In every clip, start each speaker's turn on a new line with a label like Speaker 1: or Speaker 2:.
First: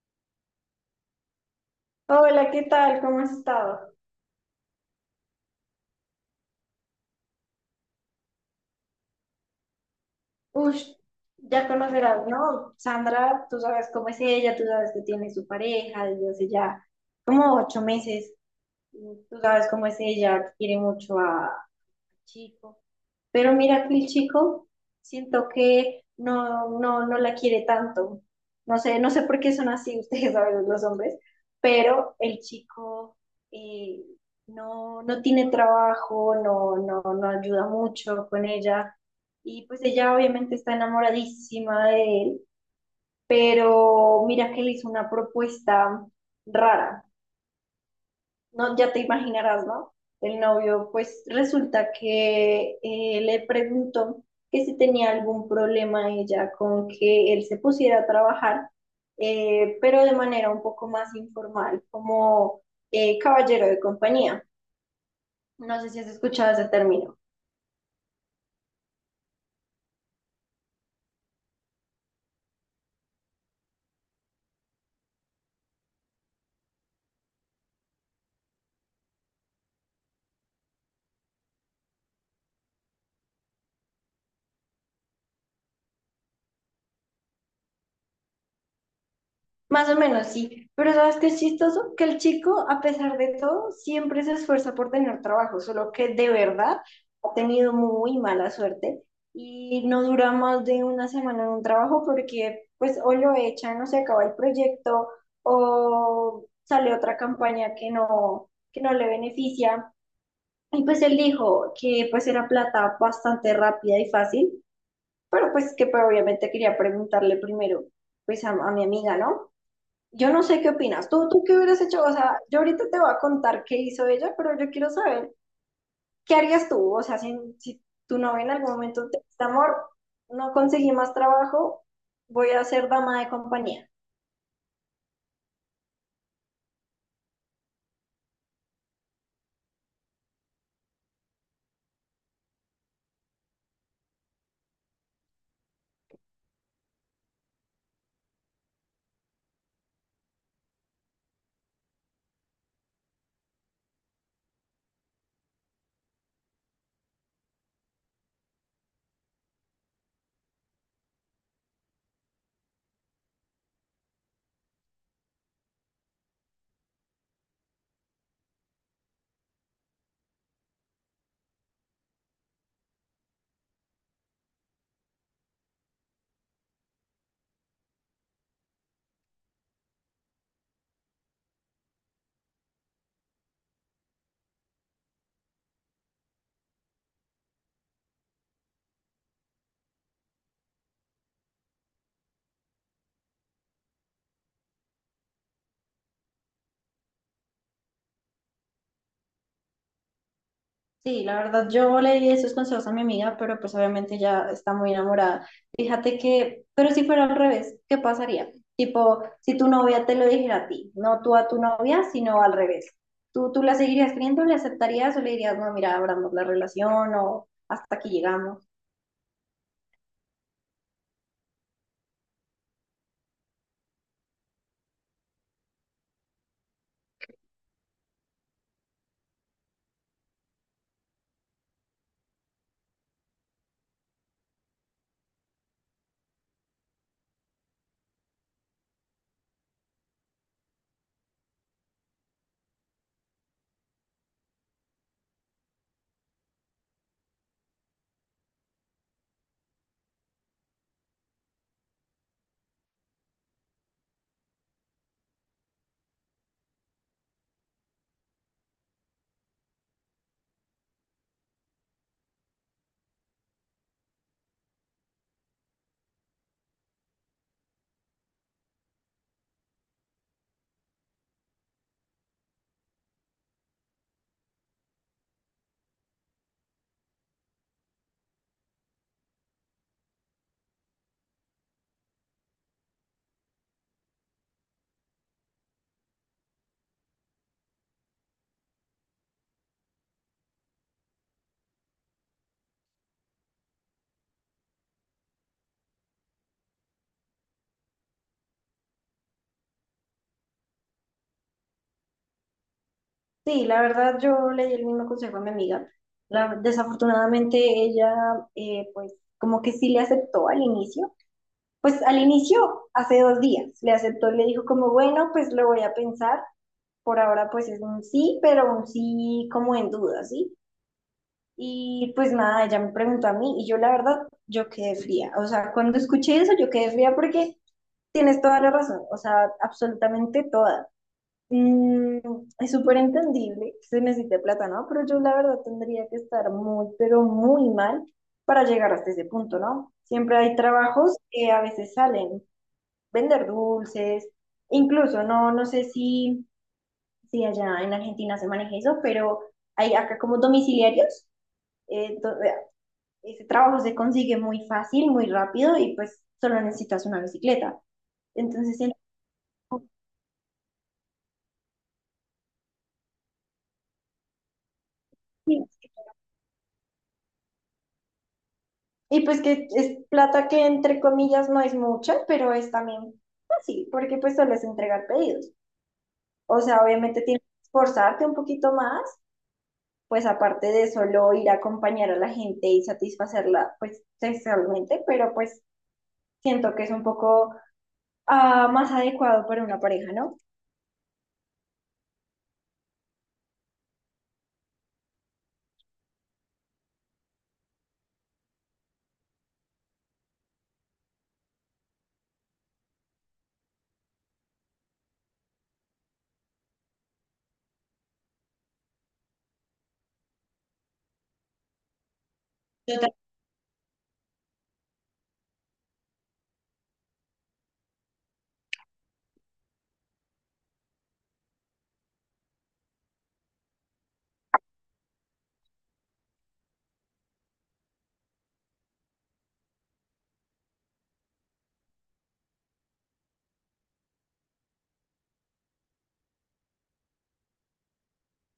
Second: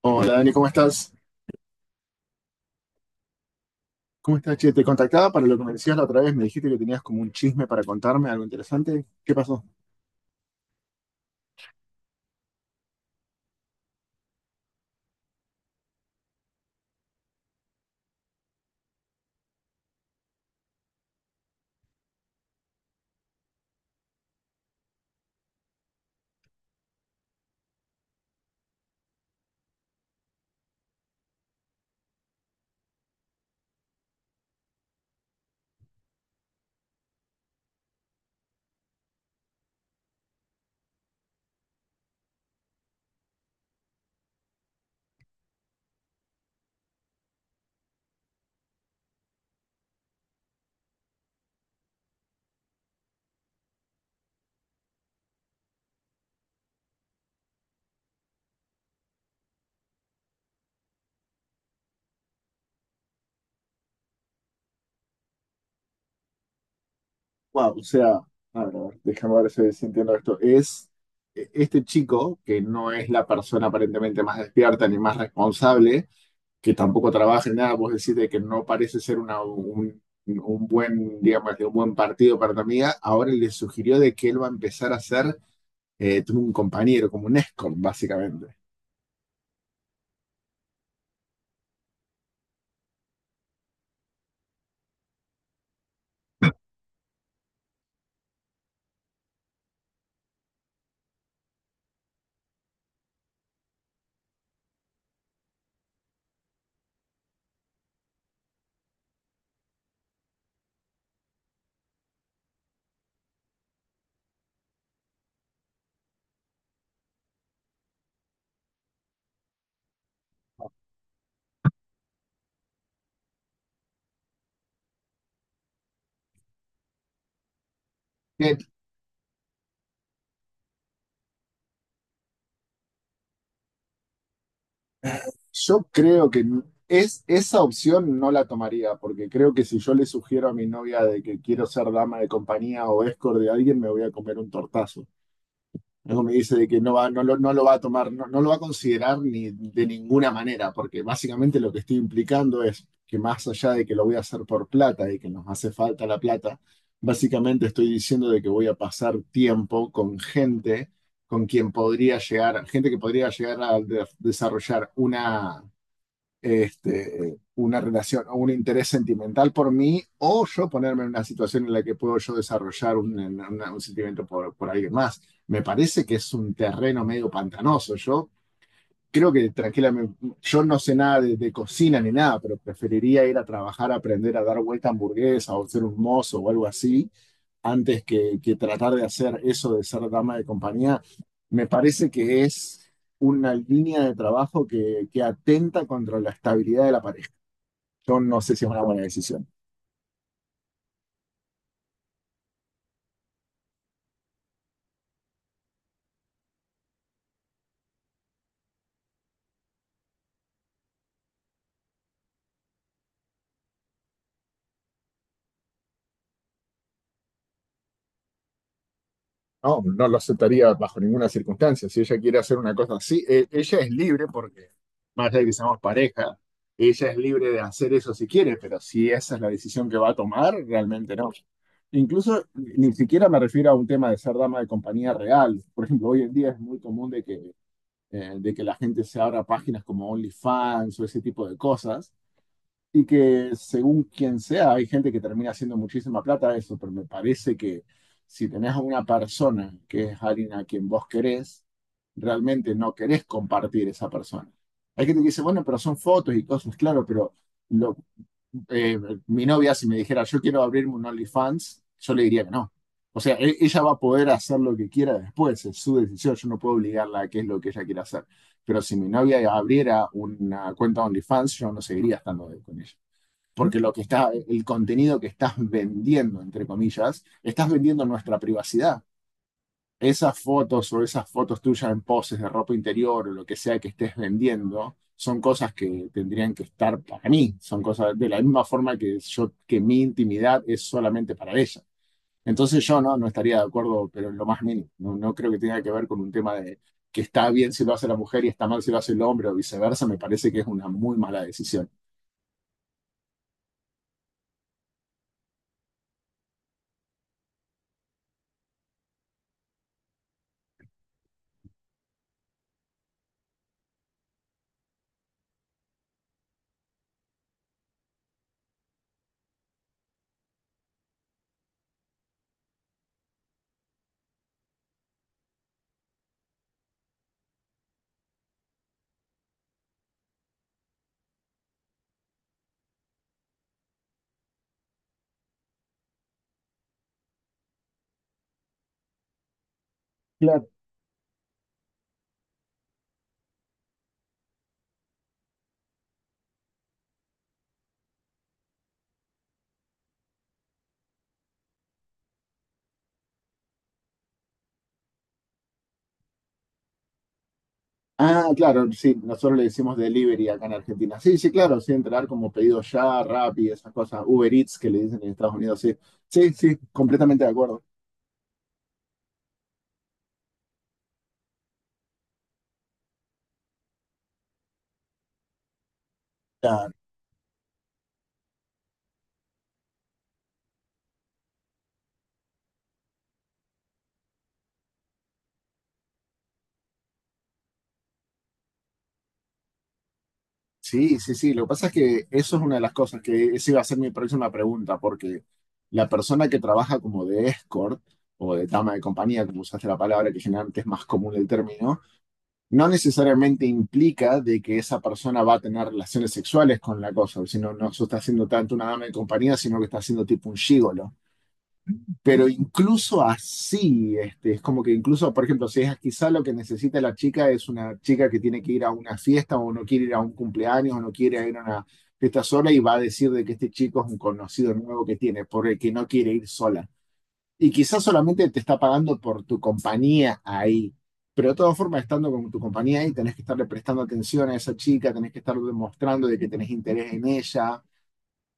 Speaker 1: Hola Dani, ¿cómo estás?
Speaker 2: Hola, ¿qué tal? ¿Cómo has estado?
Speaker 1: ¿Cómo estás, che? Te contactaba para lo que me decías la otra vez, me dijiste que tenías como un chisme para contarme, algo interesante. ¿Qué pasó?
Speaker 2: Ush, ya conocerás, ¿no? Sandra, tú sabes cómo es ella, tú sabes que tiene su pareja desde hace ya como ocho meses. Tú sabes cómo es ella, quiere mucho a Chico. Pero mira que el chico siento que no la quiere tanto. No sé, no sé por qué son así ustedes a veces los hombres, pero el chico eh, no, no tiene trabajo, no, no, no ayuda mucho con ella. Y pues ella obviamente está enamoradísima de él, pero mira que le hizo una propuesta rara. No, ya te imaginarás, ¿no? El novio, pues resulta que le preguntó que si tenía algún problema ella con que él se pusiera a trabajar, pero de manera un poco más informal, como caballero de compañía. No sé si has escuchado ese término.
Speaker 1: Wow, o sea, a ver, déjame ver si entiendo esto. Es Este chico, que no es la persona aparentemente más despierta ni más responsable, que tampoco trabaja en nada, vos decís de que no parece ser un buen, digamos, de un buen partido para tu amiga, ahora le sugirió de que él va a empezar a ser un compañero, como un escort, básicamente.
Speaker 2: Más o menos, sí. Pero ¿sabes qué es chistoso? Que el chico, a pesar de todo, siempre se esfuerza por tener trabajo, solo que de verdad ha tenido muy mala suerte y no dura más de una semana en un trabajo porque pues o lo echan o se acaba el proyecto o sale otra campaña que no le beneficia. Y pues él dijo que pues era plata bastante rápida y fácil, pero pues que, obviamente quería preguntarle primero pues a mi amiga, ¿no? Yo no sé qué opinas. ¿Tú qué hubieras hecho? O sea, yo ahorita te voy a contar qué hizo ella, pero yo quiero saber qué harías tú. O sea, si tu novia en algún momento te dice, amor, no conseguí más trabajo, voy a ser dama de compañía.
Speaker 1: Yo creo que esa opción no la tomaría, porque creo que si yo le sugiero a mi novia de que quiero ser dama de compañía o escort de alguien, me voy a comer un tortazo. Luego me dice de que no lo va a tomar, no, no lo va a considerar ni de ninguna manera, porque básicamente lo que estoy implicando es que más allá de que lo voy a hacer por plata y que nos hace falta la plata, básicamente estoy diciendo de que voy a pasar tiempo con gente con quien podría llegar, gente que podría llegar a desarrollar una relación o un interés sentimental por mí, o yo ponerme en una situación en la que puedo yo desarrollar un sentimiento por alguien más. Me parece que es un terreno medio pantanoso. Yo creo que tranquilamente, yo no sé nada de, de cocina ni nada, pero preferiría ir a trabajar, a aprender a dar vuelta a hamburguesa o ser un mozo o algo así, antes que tratar de hacer eso de ser dama de compañía. Me parece que es una línea de trabajo que atenta contra la estabilidad de la pareja. Yo no sé si es una buena decisión.
Speaker 2: Sí, la verdad, yo le di esos consejos a mi amiga, pero pues obviamente ya está muy enamorada. Fíjate que, pero si fuera al revés, ¿qué pasaría? Tipo, si tu novia te lo dijera a ti, no tú a tu novia, sino al revés. ¿Tú la seguirías creyendo, le aceptarías o le dirías, no, mira, abramos la relación o hasta aquí llegamos?
Speaker 1: No, no lo aceptaría bajo ninguna circunstancia. Si ella quiere hacer una cosa así, ella es libre porque, más allá de que seamos pareja, ella es libre de hacer eso si quiere, pero si esa es la decisión que va a tomar, realmente no. Incluso ni siquiera me refiero a un tema de ser dama de compañía real. Por ejemplo, hoy en día es muy común de que la gente se abra páginas como OnlyFans o ese tipo de cosas y que según quien sea, hay gente que termina haciendo muchísima plata de eso, pero me parece que si tenés a una persona que es alguien a quien vos querés, realmente no querés compartir esa persona. Hay gente que dice, bueno, pero son fotos y cosas, claro, pero lo- eh, mi novia si me dijera, yo quiero abrirme un OnlyFans, yo le diría que no. O sea, ella va a poder hacer lo que quiera después, es su decisión, yo no puedo obligarla a qué es lo que ella quiere hacer. Pero si mi novia abriera una cuenta OnlyFans, yo no seguiría estando con ella porque lo que está, el contenido que estás vendiendo, entre comillas, estás vendiendo nuestra privacidad. Esas fotos o esas fotos tuyas en poses de ropa interior o lo que sea que estés vendiendo, son cosas que tendrían que estar para mí, son cosas de la misma forma que yo, que mi intimidad es solamente para ella. Entonces yo no estaría de acuerdo, pero en lo más mínimo, no, no creo que tenga que ver con un tema de que está bien si lo hace la mujer y está mal si lo hace el hombre o viceversa, me parece que es una muy mala decisión.
Speaker 2: Sí, la verdad, yo le di el mismo consejo a mi amiga. Desafortunadamente, ella, pues, como que sí le aceptó al inicio. Pues al inicio, hace dos días, le aceptó, le dijo como, bueno, pues lo voy a pensar. Por ahora pues es un sí, pero un sí como en duda, ¿sí? Y pues nada, ella me preguntó a mí y yo la verdad, yo quedé fría. O sea, cuando escuché eso, yo quedé fría porque tienes toda la razón, o sea, absolutamente toda. Mm, es súper entendible, que se necesita plata, ¿no? Pero yo la verdad tendría que estar muy, pero muy mal para llegar hasta ese punto, ¿no? Siempre hay
Speaker 1: Claro.
Speaker 2: trabajos que a veces salen, vender dulces, incluso no, no sé si, si allá en Argentina se maneja eso, pero hay acá como domiciliarios, eh, do- eh, ese trabajo se consigue muy fácil, muy rápido y pues solo necesitas una bicicleta.
Speaker 1: Ah,
Speaker 2: Entonces,
Speaker 1: claro,
Speaker 2: en-
Speaker 1: sí, nosotros le decimos delivery acá en Argentina. Sí, sí, claro, sí, entrar como pedido ya, Rappi, esas cosas, Uber Eats que le dicen en Estados Unidos, sí. Sí, sí, completamente de acuerdo.
Speaker 2: y pues que es plata que entre comillas no es mucha, pero es también fácil, porque pues solo es entregar pedidos. O sea,
Speaker 1: Ah,
Speaker 2: obviamente tienes que esforzarte un poquito más, pues aparte de solo ir a acompañar a la gente y satisfacerla, pues sexualmente, pero pues siento que es un poco más adecuado para una pareja, ¿no?
Speaker 1: sí, sí, sí, lo que pasa es que eso es una de las cosas que esa iba a ser mi próxima pregunta, porque la persona que trabaja como de escort o de dama de compañía, como usaste la palabra, que generalmente es más común el término, no necesariamente implica de que esa persona va a tener relaciones sexuales con la cosa, sino no se está haciendo tanto una dama de compañía, sino que está haciendo tipo un gigolo. Pero
Speaker 2: Total.
Speaker 1: incluso así, este, es como que incluso, por ejemplo, si es quizá lo que necesita la chica es una chica que tiene que ir a una fiesta o no quiere ir a un cumpleaños o no quiere ir a una fiesta sola y va a decir de que este chico es un conocido nuevo que tiene, por el que no quiere ir sola. Y quizás solamente te está pagando por tu compañía ahí. Pero de todas formas, estando con tu compañía ahí, tenés que estarle prestando atención a esa chica, tenés que estar demostrando de que tenés interés en ella.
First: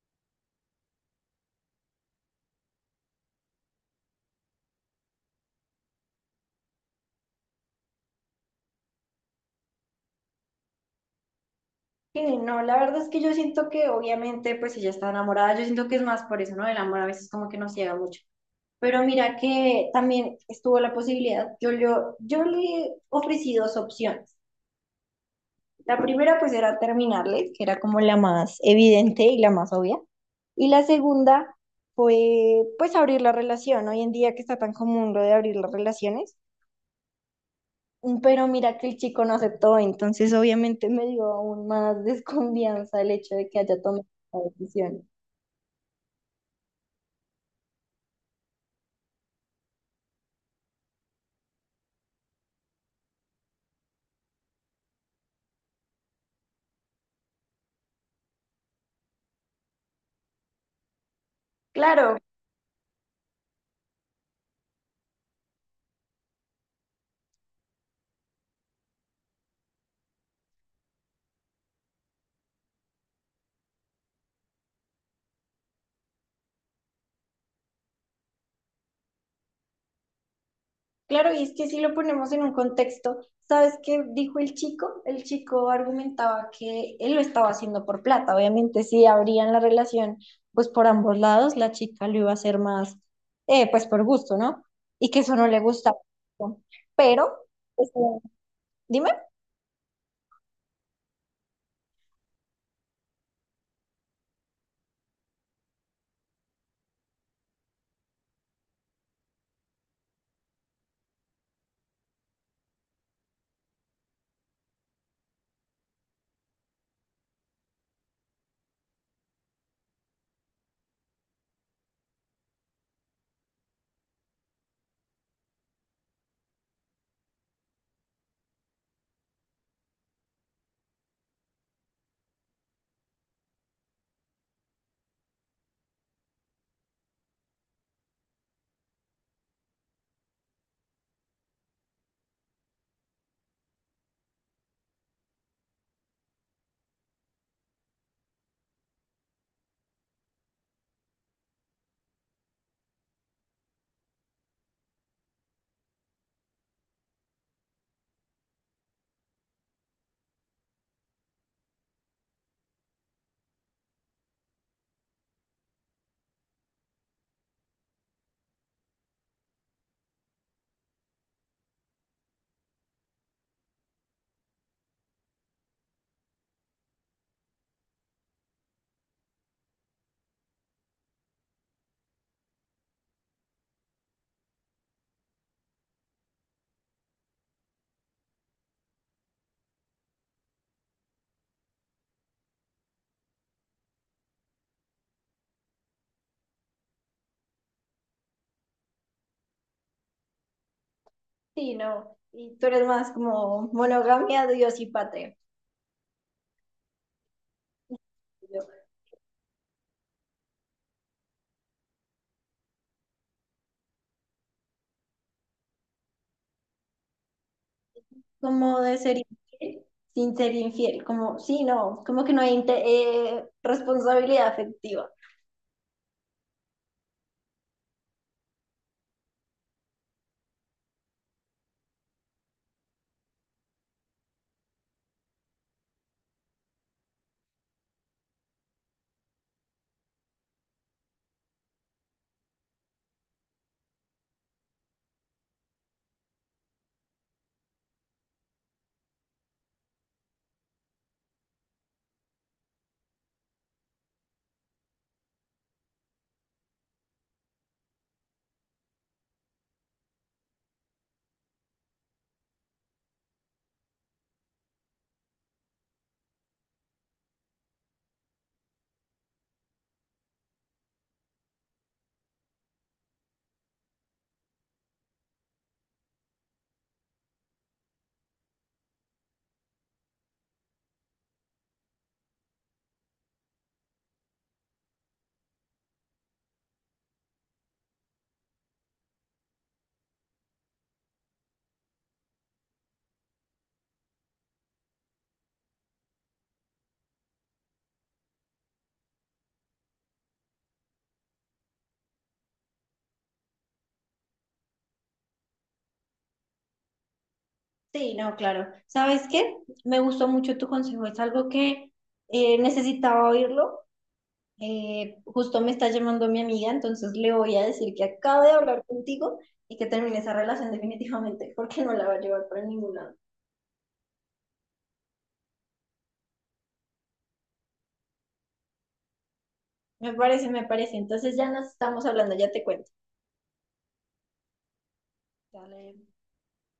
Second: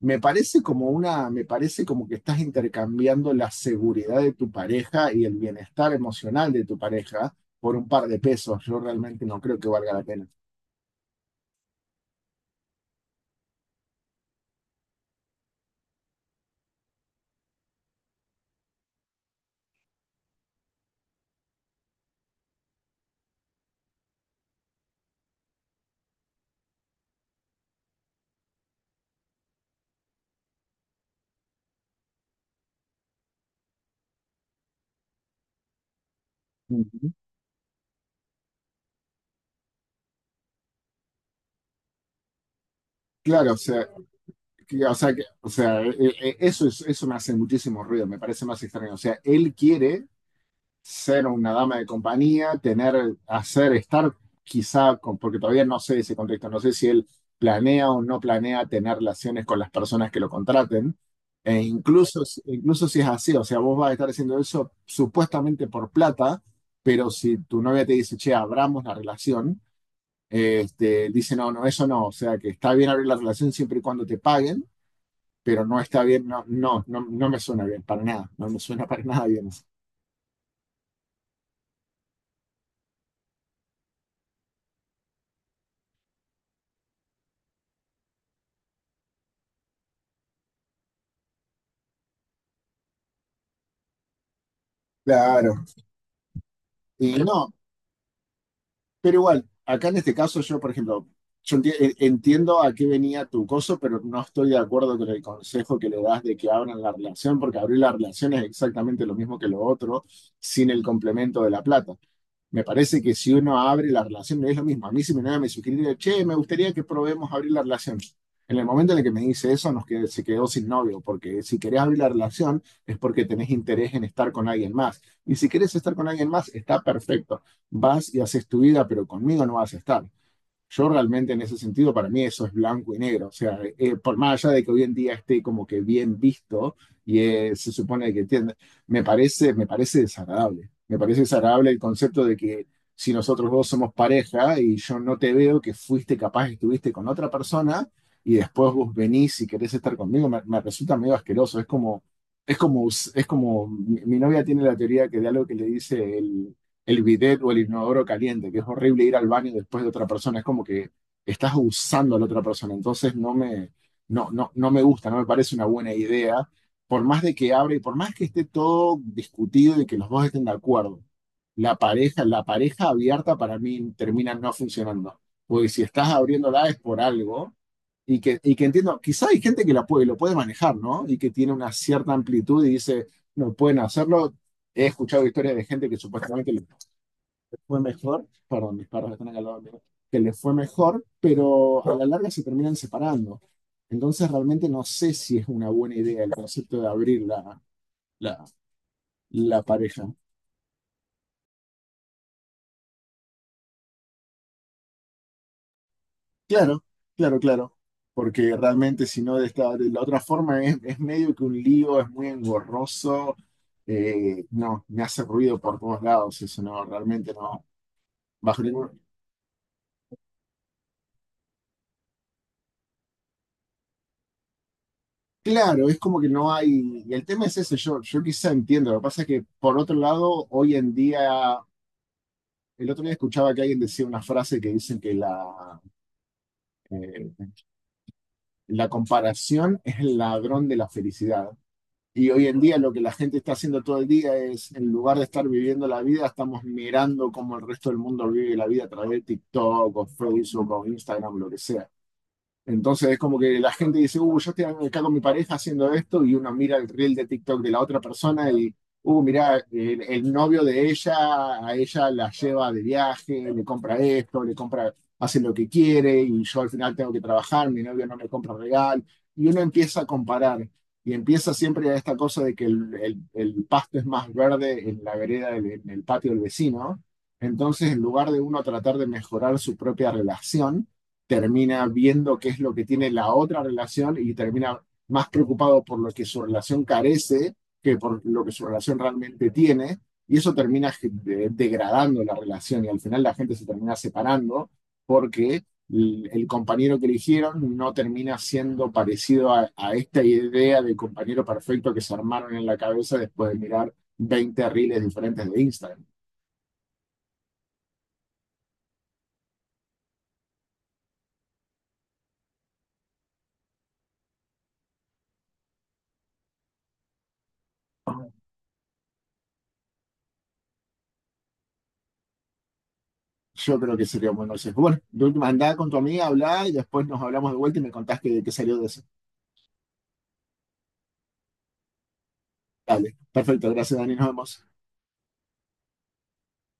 Speaker 1: Me parece como que estás intercambiando la seguridad de tu pareja y el bienestar emocional de tu pareja por un par de pesos. Yo realmente no creo que valga la pena.
Speaker 2: Sí, no, la verdad es que yo siento que obviamente, pues si ya está enamorada, yo siento que es más por eso, ¿no? El amor a veces como que nos ciega mucho. Pero mira que también estuvo la posibilidad, yo le ofrecí dos opciones. La primera pues era terminarle, que era como la más evidente y la más obvia. Y la segunda fue pues abrir la relación, ¿no? Hoy en día que está tan común lo de abrir las relaciones.
Speaker 1: Ujú.
Speaker 2: Pero mira que el chico no aceptó, entonces obviamente me dio aún más desconfianza el hecho de
Speaker 1: Claro, o
Speaker 2: que haya
Speaker 1: sea,
Speaker 2: tomado la decisión.
Speaker 1: eso me hace muchísimo ruido, me parece más extraño. O sea, él quiere ser una dama de compañía, tener, hacer, estar quizá, con, porque todavía no sé ese contexto, no sé si él planea o no planea tener relaciones con las personas que lo contraten, e
Speaker 2: Claro,
Speaker 1: incluso, incluso si es así, o sea, vos vas a estar haciendo eso supuestamente por plata, pero si tu novia te dice, che, abramos la relación, este, dice, no, no, eso no, o sea, que está bien abrir la relación siempre y cuando te paguen, pero no está bien, no, no, no, no me suena bien, para nada, no me suena para nada bien eso.
Speaker 2: claro, y es que si lo ponemos en un contexto, ¿sabes qué dijo el chico? El chico argumentaba que él lo estaba haciendo por plata. Obviamente, si abrían la relación, pues por ambos lados, la chica lo iba a hacer más, pues por gusto, ¿no? Y que eso no le
Speaker 1: Claro.
Speaker 2: gustaba.
Speaker 1: Y
Speaker 2: Pero,
Speaker 1: no,
Speaker 2: pues, dime.
Speaker 1: Pero igual, acá en este caso yo, por ejemplo, yo entiendo a qué venía tu coso, pero no estoy de acuerdo con el consejo que le das de que abran la relación, porque abrir la relación es exactamente lo mismo que lo otro, sin el complemento de la plata. Me parece que si uno abre la relación, no es lo mismo. A mí si me nada me sugiere, che, me gustaría que probemos abrir la relación. En el momento en el que me dice eso, se quedó sin novio, porque si querés abrir la relación es porque tenés interés en estar con alguien más. Y si querés estar con alguien más, está perfecto. Vas y haces tu vida, pero conmigo no vas a estar. Yo realmente en ese sentido, para mí eso es blanco y negro. O sea, por más allá de que hoy en día esté como que bien visto y se supone que tiene, me parece desagradable. Me parece desagradable el concepto de que si nosotros dos somos pareja y yo no te veo que fuiste capaz, estuviste con otra persona y después vos venís y querés estar conmigo, me resulta medio asqueroso. Es como, mi novia tiene la teoría que de algo que le dice el bidet o el inodoro caliente, que es horrible ir al baño después de otra persona, es como que estás usando a la otra persona, entonces no, no, no me gusta, no me parece una buena idea, por más de que abra y por más que esté todo discutido y que los dos estén de acuerdo, la pareja abierta para mí termina no funcionando, porque si estás abriéndola es por algo. Y que entiendo, quizá hay gente que la puede, lo puede manejar, ¿no? Y que tiene una cierta amplitud y dice, no pueden hacerlo. He escuchado historias de gente que supuestamente fue mejor, perdón, mis perros están acá al lado mío, que le fue mejor, pero a la larga se terminan separando. Entonces realmente no sé si es una buena idea el concepto de abrir la, la pareja.
Speaker 2: Sí, no. Y tú eres más como monogamia, Dios y patria.
Speaker 1: Claro, claro, claro. Porque
Speaker 2: Yo,
Speaker 1: realmente si no de esta, de la otra forma es medio que un lío, es muy engorroso. No, me hace ruido por todos lados, eso no, realmente no. Bajo
Speaker 2: como de
Speaker 1: ningún.
Speaker 2: ser infiel sin ser infiel, como, sí, no, como que no hay responsabilidad afectiva.
Speaker 1: Claro, es como que no hay, y el tema es ese, yo quizá entiendo, lo que pasa es que por otro lado, hoy en día, el otro día escuchaba que alguien decía una frase que dicen que eh, la comparación es el ladrón de la felicidad. Y hoy en día lo que la gente está haciendo todo el día es, en lugar de estar viviendo la vida, estamos mirando cómo el resto del mundo vive la vida a través de TikTok o Facebook o Instagram, lo que sea. Entonces es como que la gente dice, yo estoy acá con mi pareja haciendo esto, y uno mira el reel de TikTok de la otra persona y, mira, el novio de ella, a ella la lleva de viaje, le compra esto, le compra, hace lo que quiere, y yo al final tengo que trabajar, mi novio no me compra y uno empieza a comparar, y empieza siempre a esta cosa de que el pasto es más verde en la vereda, en el patio del vecino. Entonces, en lugar de uno tratar de mejorar su propia relación, termina viendo qué es lo que tiene la otra relación y termina más preocupado por lo que su relación carece que por lo que su relación realmente tiene, y eso termina degradando la relación y al final la gente se termina separando porque el- compañero que eligieron no termina siendo parecido a esta idea del compañero perfecto que se armaron en la cabeza después de mirar 20 reels diferentes de Instagram.
Speaker 2: Sí, no, claro. ¿Sabes qué? Me gustó mucho tu consejo, es algo que necesitaba oírlo. Justo me está llamando mi amiga, entonces le voy a decir que acabo de hablar contigo y que termine esa relación definitivamente, porque no la va a llevar para ningún lado.
Speaker 1: Yo creo que sería un buen consejo. Bueno, de última andá con tu amiga, hablá y después nos hablamos de vuelta y me contás qué, qué salió de eso.
Speaker 2: Me parece, me parece. Entonces ya nos estamos hablando, ya te cuento.
Speaker 1: Dale, perfecto, gracias Dani, nos vemos.
Speaker 2: Dale.